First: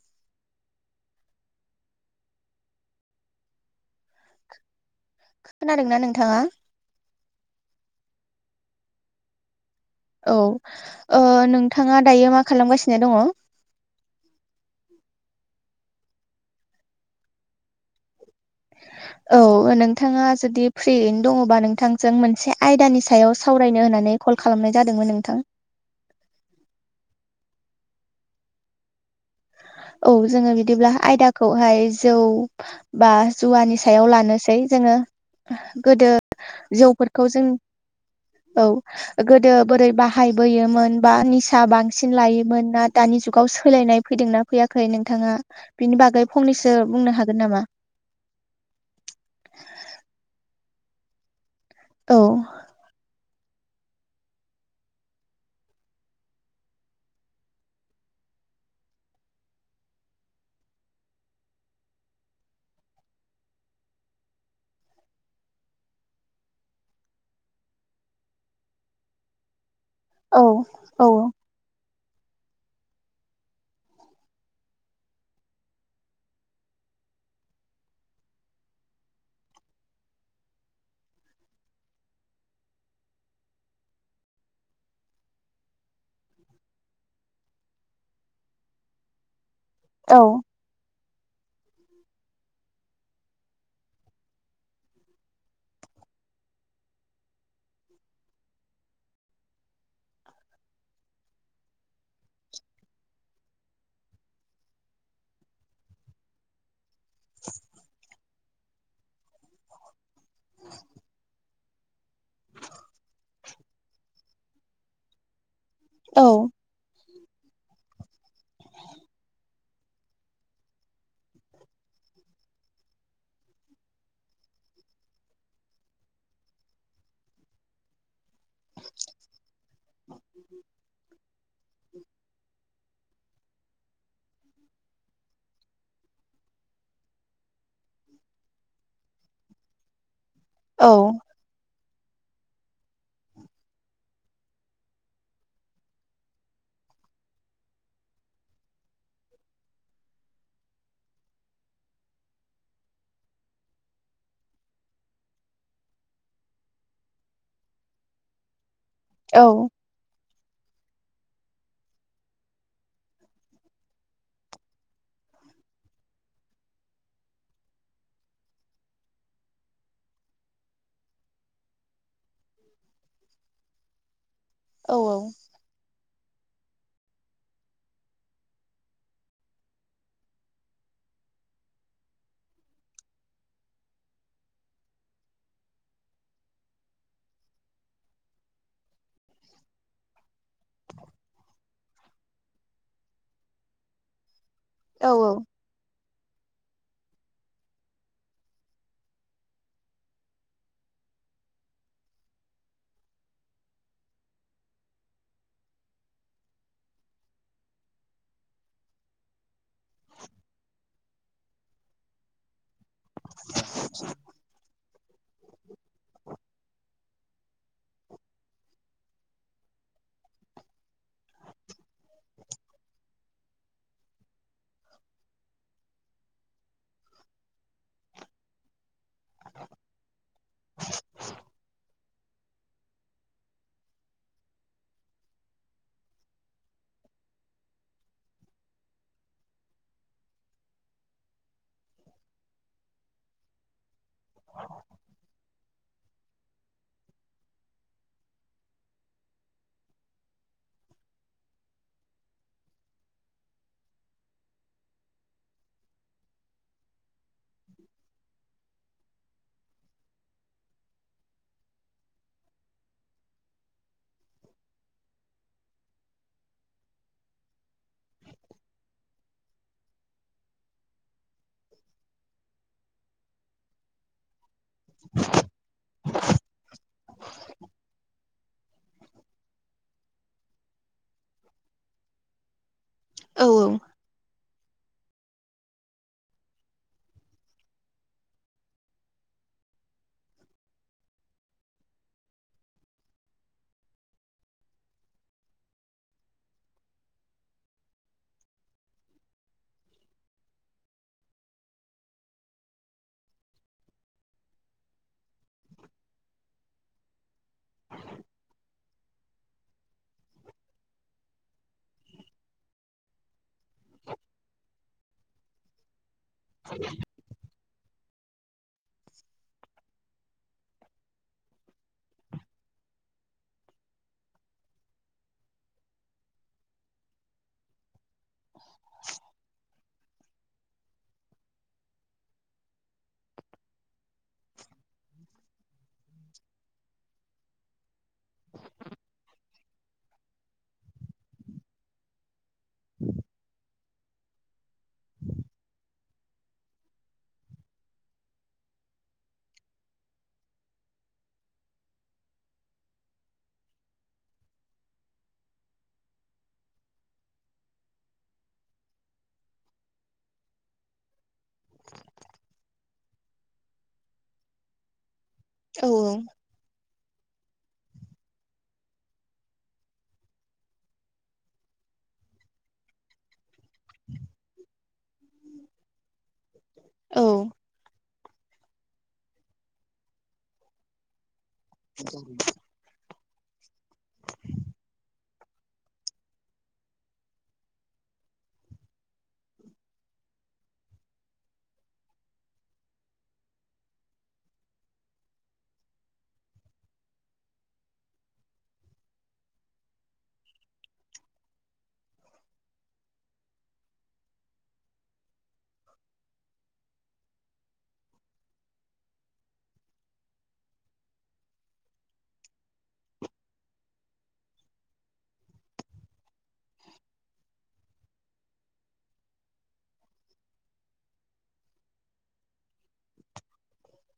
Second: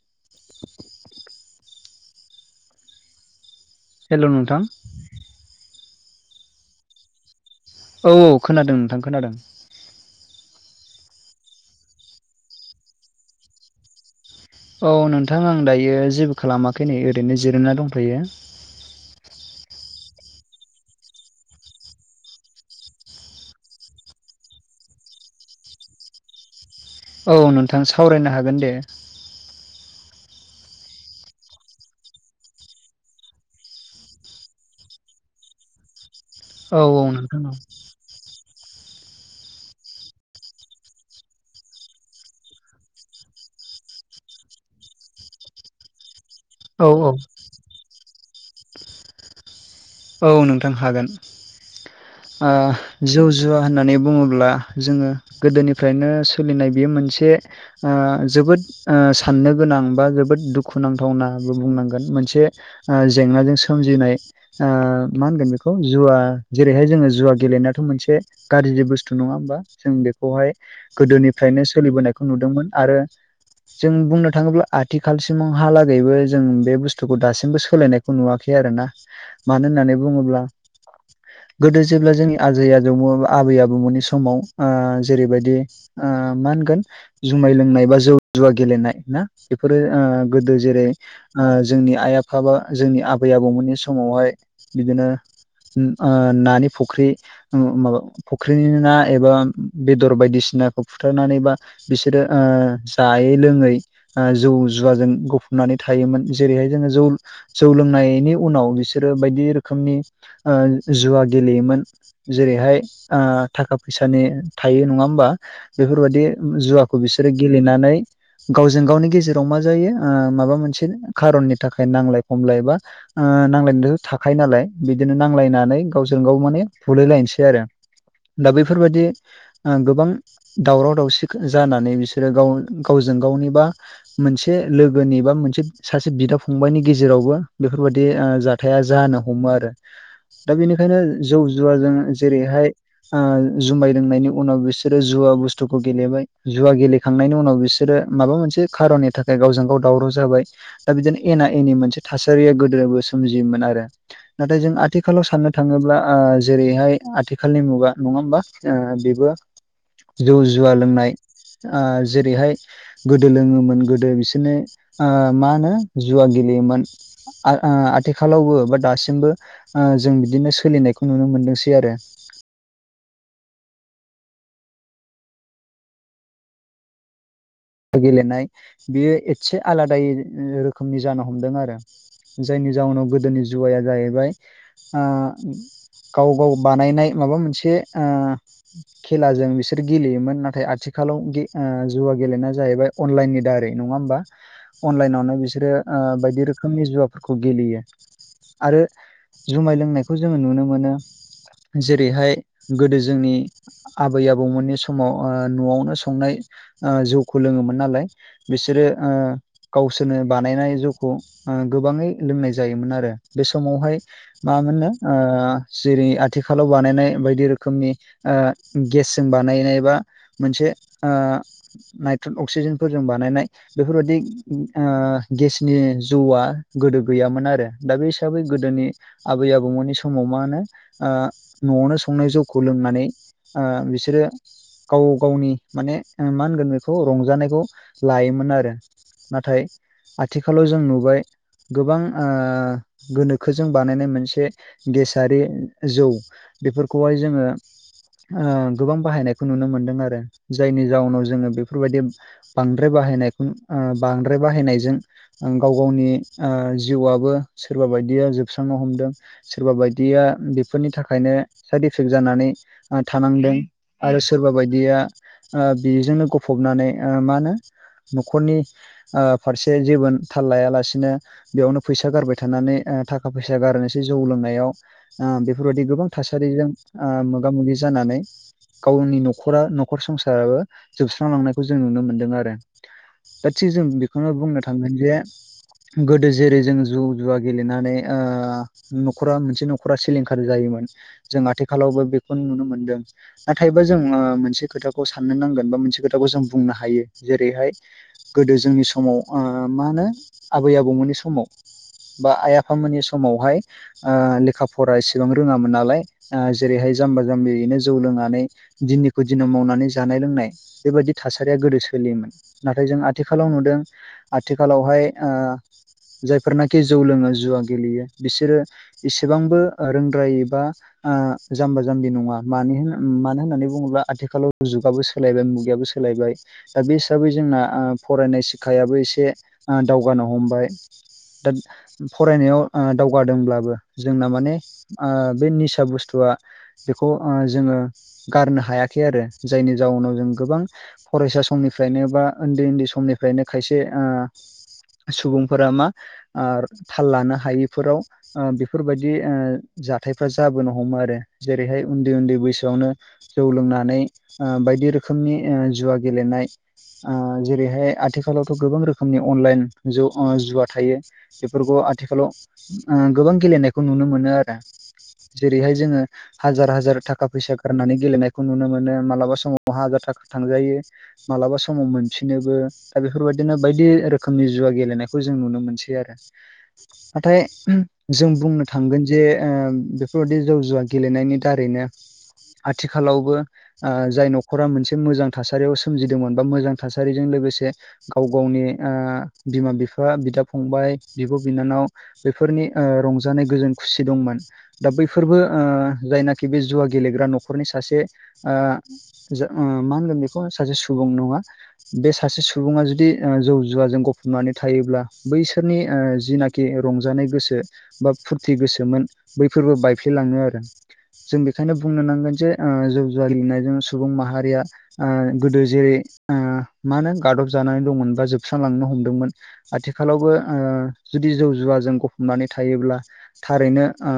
[inaudible] हेल' नोंथां। खोनादों ना नोंथाङा? औ औ खोनादों नोंथां खोनादों। औ नोंथाङा दायो मा खालामगासिनो दङ। औ नोंथां आं दायो जेबो खालामाखै नै ओरैनो जिरोमना दंथ'यो। [inaudible] औ नोंथाङा जुदि फ्रियैनो दङबा नोंथांजों मोनसे आयदानि सायाव सावरायनो होननानै कल खालामनाय जादोंमोन नोंथां। औ नोंथां सावरायनो हागोन दे। औ जोङो बिदिब्ला आयदाखौहाय जौ बा जुवानि सायाव लानोसै जोङो गोदो औ औ जौफोरखौ नोंथां जों औ। गोदो बोरै बाहायबोयोमोन बा निसा बांसिन लायोमोन ना दानि जुगाव सोलायनाय फैदोंना। फैयाखै नोंथाङा बिनि बागै फंनैसो औ औ बुंनो हागोन नामा? औ नोंथां हागोन। औ जौ जुवा होननानै बुङोब्ला जोङो गोदोनिफ्रायनो सोलिनाय बेयो मोनसे ओ जोबोद साननो गोनां बा जोबोद दुखु नांथावनाबो बुंनांगोन मोनसे जेंनाजों सोमजिनाय मा होनगोन बेखौ जुवा जेरैहाय जोङो जुवा गेलेनायाथ' मोनसे गाज्रि बुस्थु नङा होमबा जों औ बेखौहाय औ गोदोनिफ्रायनो सोलिबोनाय खौ नुदोंमोन आरो। जों बुंनो थाङोब्ला आथिखालसिमावहालागैबो जों बे बुस्थुखौ दासिमबो सोलायनायखौ नुवाखै आरो ना। मानो होननानै बुङोब्ला गोदो जेब्ला जोंनि आजै आजौमोन आबै आबौमोननि समाव जेरैबायदि मा होनगोन जुमाय लोंनाय बा जौ जुवा गेलेनाय ना बेफोरो औ गोदो जेरै जोंनि आइ आफाबा जोंनि आबै आबौमोननि समावहाय बिदिनो नानि फुख्रि माबा फुख्रिनि ना एबा बेदर बायदिसिनाखौ फुथारनानै बा बिसोरो जायै लोङै जौ जुवाजों गुफबनानै थायोमोन जेरैहाय जोङो जौ जौ लोंनायनि उनाव बिसोर बिसोरो बायदि रोखोमनि जुवा गेलेयोमोन। जेरैहाय थाखा फैसानि थायो नङा होमबा? बेफोरबायदि औ जुवा खौ बिसोरो गेलेनानै गावजों गावनि गेजेराव मा जायो माबा मोनसे खारननि थाखाय नांलाय खमलाय एा नांनाय थाखायो नालाय बिदिनो नांलायनानै गावजों गाव माने बुलायलायनोसै आरो दा बैफोरबायाददि गोबां दावराव दावसि जानानै बिसोरो गाव गावजों गावनिबा मोनसे लोगोनि बा मोनसे सासे बिदा फंबाइनि गेजेरावबो बेफोरबायदि जादों। हथाया जानो हमो आरो दा बेनिखायनो औ जौ जुवाजों जेरैहाय जुमाय लोंनायनि उनाव बिसोरो जुवा बुस्थुखौ गेलेबाय जुवा गेले खांनायनि उनाव बिसोरो माबा मोनसे खारननि थाखाय गावजों गाव दावराव जाबाय। दा बिदिनो एना एनि मोनसे थासारिया गोदोबो सोमजियोमोन आरो। नाथाय जों आथिखालाव साननो थाङोब्ला जेरैहाय आथिखालनि मुगा नङा होमबा? औ जौ जुवा लोंनाय जेरैहाय गोदो लोङोमोन गोदो बिसोरनो मा होनो जुवा गेलेयोमोन। आ आ। आथिखालावबो बा दासिमबो ओ जों बिदिनो सोलिनायखौ नुनो मोनदोंसै आरो औ औ गेलेनाय बेयो एसे आलादायै रोखोमनि जानो हमदों आरो जायनि जाउनाव गोदोनि जुवाया जाहैबाय गाव गाव बानायनाय माबा मोनसे ओ खेलाजों बिसोर गेलेयोमोन नाथाय आथिखालाव जुवा गेलेना जाहैबाय अनलाइननि दारै नङा होमबा औ अनलाइनावनो बिसोरो ओ बायदि रोखो रोखोमनि जुवाफोरखौ गेलेयो आरो जुमाय लोंनायखौ जोङो नुनो मोनो जेरैहाय गोदो जोंनि आबै आबौमोननि समाव ओ न'आवनो संनाय ओ जौखौ लोङोमोन नालाय बिसोरो ओ गावसोरनो बानायनाय जौखौ गोबाङै लोंनाय जायोमोन आरो आरो बे समावहाय मामोननो ओ जेरै आथिखालाव बानायनाय बायदि रोखोमनि ओ गेसजों बानायनाय बा मोनसे ओ अक्सिजेनफोरजों बानायनाय बेफोरबादि ओ गेसनि जौआ गोदो गैयामोन आरो दा बे हिसाबै गोदोनि आबै आबौमोननि समाव मा होनो ओ न'आवनो संनाय जौखौ लोंनानै ओ बिसोरो गाव गावनि माने मा होनगोन बेखौ खौ रंजानायखौ लायोमोन आरो नाथाय आथिखालाव जों नुबाय गोबां ओ गोनोखोजों बानायनाय मोनसे गेसारि जौ बेफोरखौहाय जोङो ओ गोबां बाहायनायखौ नुनो मोनदों आरो जायनि जाउनाव जोङो बे बेफोरबायदि बांद्राय बाहायनायखौ ओ बांद्राय बाहायनायजों गाव गावनि ओ जिउआबो सोरबा बायदिया जोबस्रांनो हमदों सोरबा बायदिया बेफोरनि थाखायनो साइद इफेक्ट जानानै थानांदों आरो सोरबा बायदिया ओ बेजोंनो गफबनानै मा होनो न'खरनि फारसे ओ जेबो थाल लायालासिनो बेयावनो फैसा गारबाय थानानै थाखा फैसा गारोस जौ लोंनायाव ओ बेफोरबायदि गोबां थासारिजों ओ मोगा मोगि जानानै गावनि न'खरा न'खर संसाराबो जोबस [unintelligible] लांनायखौ जों नुनो मोनदों आरो औ दा थिग जों बेखौनो बुंनो थांगोन जे गोदो जेरै जों जु जुवा गेलेनानै न'खरा मोनसे न'खरा सिलिंखार जायोमोन जों आथिखालावबो बेखौ नुनो मोनदों नाथायबा जों ओ मोनसे खोथाखौ साननो नांगोन बा मोनसे खोथाखौ जों बुंनो हायो जेरैहाय गोदो जोंनि समाव ओ मा होनो आबै आबौमोननि समाव बा आइ आफामोननि समावहाय ओ लेखा फरा एसेबां रोङामोन नालाय ओ जेरैहाय जाम्बा जाम्बियैनो जौ लोंनानै दिननिखौ दिनाव मावनानै जानाय लोंनाय बेबायदि थासारिया गोदो सोलियोमोन नाथाय जों आथिखालाव नुदों आथिखालावहाय ओ जायफोरनाखि जौ लोङो जुवा गेलेयो बिसोरो एसेबांबो रोंद्रायबा ओ जाम्बा जाम्बि नङा मानो मानो होननानै बुङोब्ला आथिखालाव जुगाबो सोलायबाय सोलायबाय दा बे हिसाबै जोंना फरायनाय सिखायाबो एसे दावगानो हमबाय दा फरायनायाव दावगादोंब्लाबो जोंना माने ओ बे निसा बुस्थुआ बेखौ ओ जोङो गारनो हायाखै आरो जायनि जाउनाव जों गोबां फरायसा समनिफ्रायनो बा उन्दै उन्दै समनिफ्रायनो खायसे सुबुंफोरा मा ओ थाल लानो हायिफोराव बेफोरबायदि ओ जाथायफ्रा जाबोनो हमो आरो जेरैहाय उन्दै उन्दै बैसोआवनो जौ लोंनानै ओ बायदि रोखोमनि ओ जुवा गेलेनाय जेरैहाय आथिखालावथ' गोबां रोखोमनि अनलाइन ज' जुवा थायो। बेफोरखौ आथिखालाव गोबां गेलेनायखौ नुनो मोनो आरो। जेरैहाय औ जोङो हाजार हाजार थाखा फैसा गारनानै गेलेनायखौ नुनो मोनो मालाबा समावनो ना हाजार थाखा थांजायो मालाबा समाव मोनफिनोबो दा बेफोरबायदिनो बायदि रोखोमनि जुवा गेलेनायखौ जों नुनो मोनसै आरो। ओमफाय औ जों बुंनो थांगोन जे बेफोरबादि जौ जुवा गेलेनायनि दारैनो [inaudible] आथिखालावबो जाय नखर नखरा मोनसे मोजां थासारियाव सोमजिदोंमोन बा मोजां थासारिजों लोगोसे। गाव गावनि बिमा-बिफा, बिदा-फंबाय, बिब'-बिनानाव बेफोरनि रंजानाय गोजोन खुसि दंमोन। दा बैफोरबो जायनाखि बे जुवा गेलेग्रा न'खरनि सासे। मा होनगोन बेखौ सासे सुबुं नङा। ओ बे सासे सुबुङा जुदि जौ जुवाजों गफबनानै थायोब्ला बैसोरनि जिनाखि रंजानाय गोसो बा फुरथि गोसोमोन बैफोरबो बायफ्लेलाङो आरो। जों बेखायनो बुंनो नांगोन जे जौ जुवा लिरनायजों सुबुं माहारिया। ओ गोदो जेरै मा होनो गादब जानानै दंमोन बा जोबस्रांलांनो हमदोंमोन। आथिखालावबो ओ जुदि जौ जुवाजों गफबनानै थायोब्ला थारैनो ओ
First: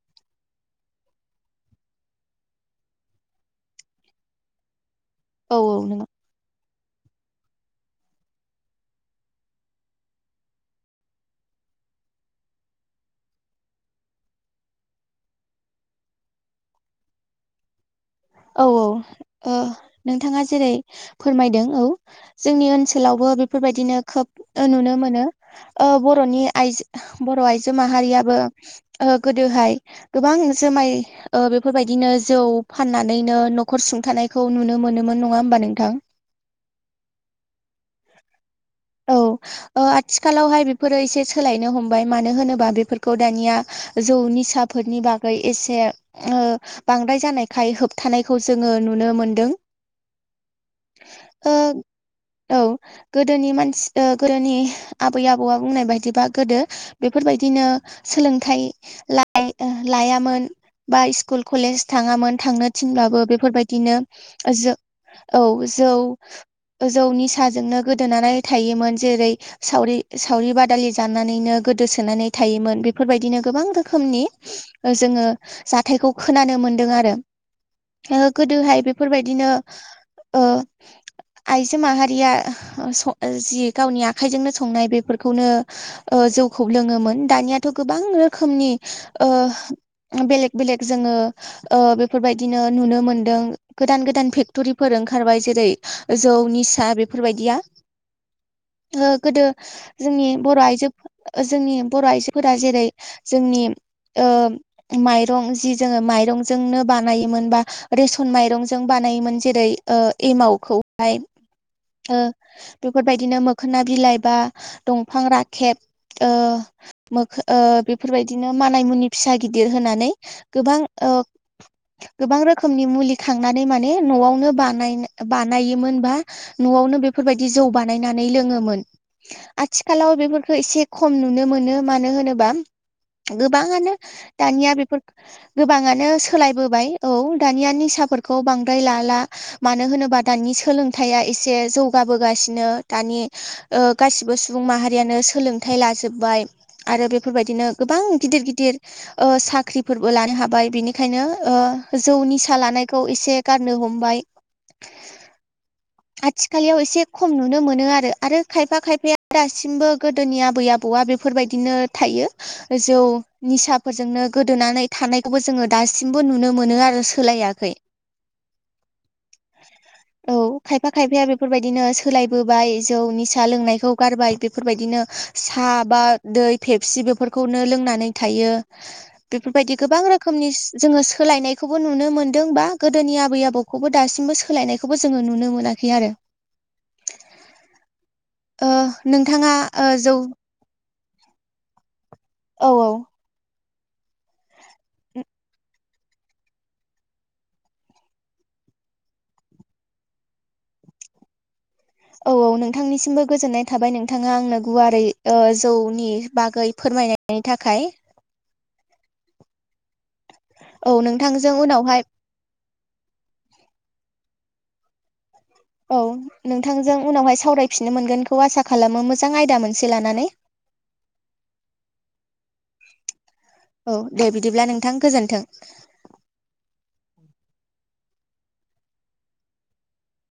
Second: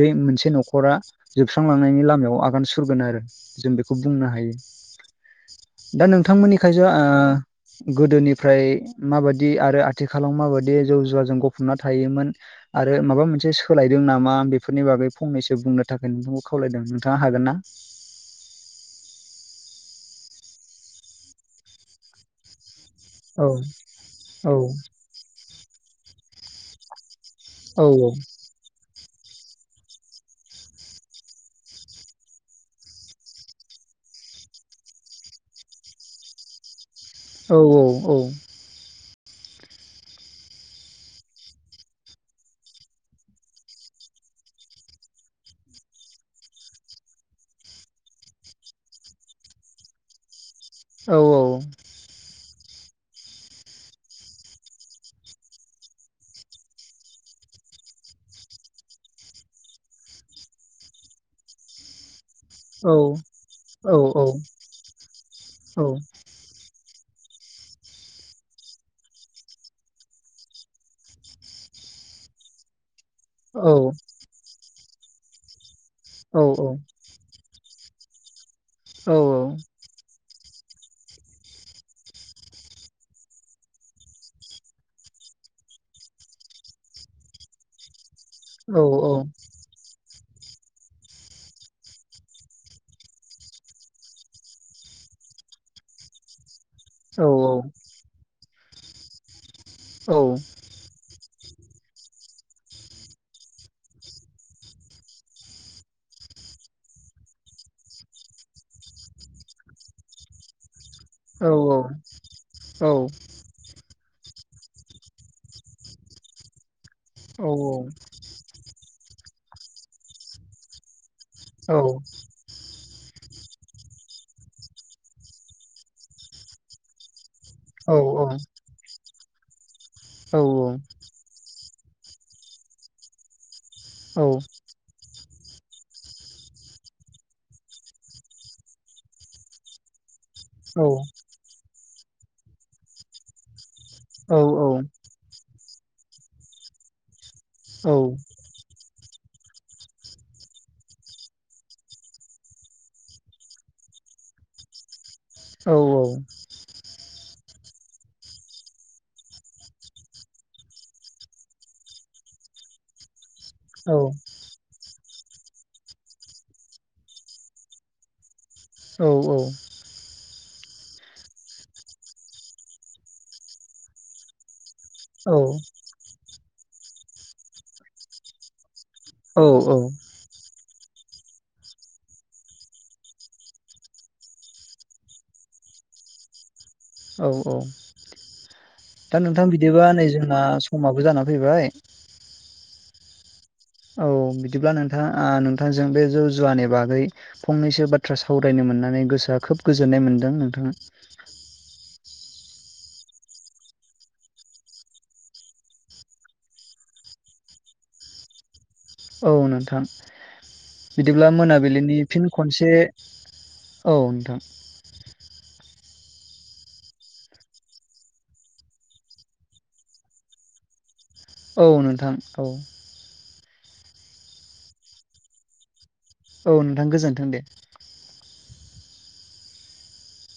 बे मोनसे न'खरा जोबस्रांलांनायनि लामायाव आगान सुरगोन आरो जों बेखौ ओ बेखौ बुंनो हायो औ नंगौ दा नोंथांमोननि खायसे गोदोनिफ्राय माबादि आरो आथिखालाव माबादि जौ जुवाजों गफबना थायोमोन बा आरो माबा मोनसे सोलायदों नामा बेफोरनि बागै फंनैसो बुंनो थाखाय नोंथांखौ खावलायदों नोंथाङा हागोन ना। औ औ नोंथाङा जेरै फोरमायदों औ जोंनि ओनसोल ओ ओनसोलावबो औ बेफोरबायदिनो औ खोब नुनो मोनो बर'नि आइजो ओ ओ बर' आइजो औ माहारियाबो गोदोहाय गोबां जुमाय बेफोर बायदिनो ओ जौ फाननानै नानैनो न'खर सुंथानायखौ नुनो मोनोमोन नङा होमबा नोंथां? औ औ नंगौ। औ। आथिखालावहाय बेफोरो एसे सोलायनो हमबाय मानो होनोबा बेफोरखौ दानिया जौ बेफोरनि बागै एसे बांद्राय जानायखाय होबथानायखौ जोङो नुनो मोनदों। औ ओ औ गोदोनि मानसि ओ गोदोनि आबै-आबौआ बुंनाय बायदिबा गोदो बेफोरबादिनो सोलोंथाइ ल' लायामोन। बा स्कुल कलेज थाङामोन। थांनो औ थिनब्लाबो औ बेफोरबायदिनो जो औ जौ ग्जौ निसाजोंनो गोदोनानै थायोमोन जेरै सावरि सावरि बादालि जानानैनो गोदोसोनानै थायोमोन। बेफोरबादिनो गोबां रोखोमनि जोङो जाथायखौ खोनानो मोनदों आरो। गोदोहाय बेफोरबादिनो आइजो माहारिया जि गावनि आखाइजोंनो संनाय बेफोरखौनो जौखौ लोङोमोन दानियाथ' गोबां रोखोमनि बेलेग बेलेक जोङो बेफोरबायदिनो नुनो मोनदों गोदान गोदान फेक्टरिफोर ओंखारबाय जेरै जौ निसा बेफोरबादिया ओ गोदो जोंनि बर' आइजो जोंनि बर' आइजोफोरा जेरै जोंनि ओ माइरं जि जोङो माइरंजोंनो बानायोमोन बा रेसन माइरंजों बानायोमोन जेरै ओ एमावखौ फ्राय ओ बिदिनो मोखोना बिलाइ बा दंफां राखेब ओ मोखा बेफोरबायदिनो मानामुनि फिसा गिदिर होनानै गोबां औ गोबां रोखोमनि मुलि खांनानै माने न'आवनो बानाय बानायोमोनबा न'आवनो बेफोरबायदि जौ बानायनानै लोङोमोन। आथिखालाव बेफोरखौ एसे खम नुनो मोनो मानो होनोबा गोबाङानो दानिया बेफोर गोबाङानो सोलायबोबाय औ दानिया निसाफोरखौ बांद्राय लाला। मानो होनोबा दानि सोलोंथाइा एसे जौगाबोगासिनो दानि गासिबो सुबुं माहारियानो सोलोंथाइ लाजोब्बाय। आरो बेफोरबायदिनो गोबां गिदिर गिदिर ओ साख्रिफोरबो लानो हाबाय बिनिखायनो ओ जौ निसा लानायखौ एसे गारनो हमबाय। औ औ खालियाव एसे खम नुनो मोनो आरो आरो खायफा खायफाया दासिमबो गोदोनि आबै आबौआ बेफोरबायदिनो थायो। जौ औ निसाफोरजोंनो गोदोनानै थानायखौबो जोङो दासिमबो नुनो मोनो आरो सोलायाखै। औ औ औ खायफा खायफाया बेफोरबायदिनो सोलायबोबाय जौ निसा लोंनायखौ गारबाय बे बेफोरबायदिनो साहा बा दै फेबसि बेफोरखौनो लोंनानै थायो। औ बेफोरबायदि गोबां रोखोम रोखोमनि जोङो सोलायनायखौबो नुनो मोन्दों बा गोदोनि आबै आबौखौबो दासिमबो सोलायनाय बेखौबो जोङो नुनो मोनाखै आरो। औ औ ओ दा नोंथां नोंथाङा ओ बिदिबा नै जौ जोंना समाबो जाना फैबाय। औ औ औ बिदिब्ला नोंथां नोंथांजों बे जौ जुवानि बागै फंनैसो बाथ्रा सावरायनो मोननानै गोसोआ खोब गोजोननाय मोनदों नोंथां। औ औ नोंथांनिसिमबो गोजोननाय थाबाय नोंथाङा आंनो गुवारै ओ जौनि बागै फोरमायनाय बिनि थाखाय औ नोंथां औ बिदिब्ला नोंथांजों मोनाबिलिनि उनावहाय फिन खनसे औ नोंथां औ नोंथांजों उनावहाय सावरायफिननो मोनगोनखौ आसा खालामो मोजां आयदा मोनसे लानानै औ नोंथां औ औ दे बिदिब्ला नोंथां गोजोन्थों। औ नोंथां गोजोन्थों दे।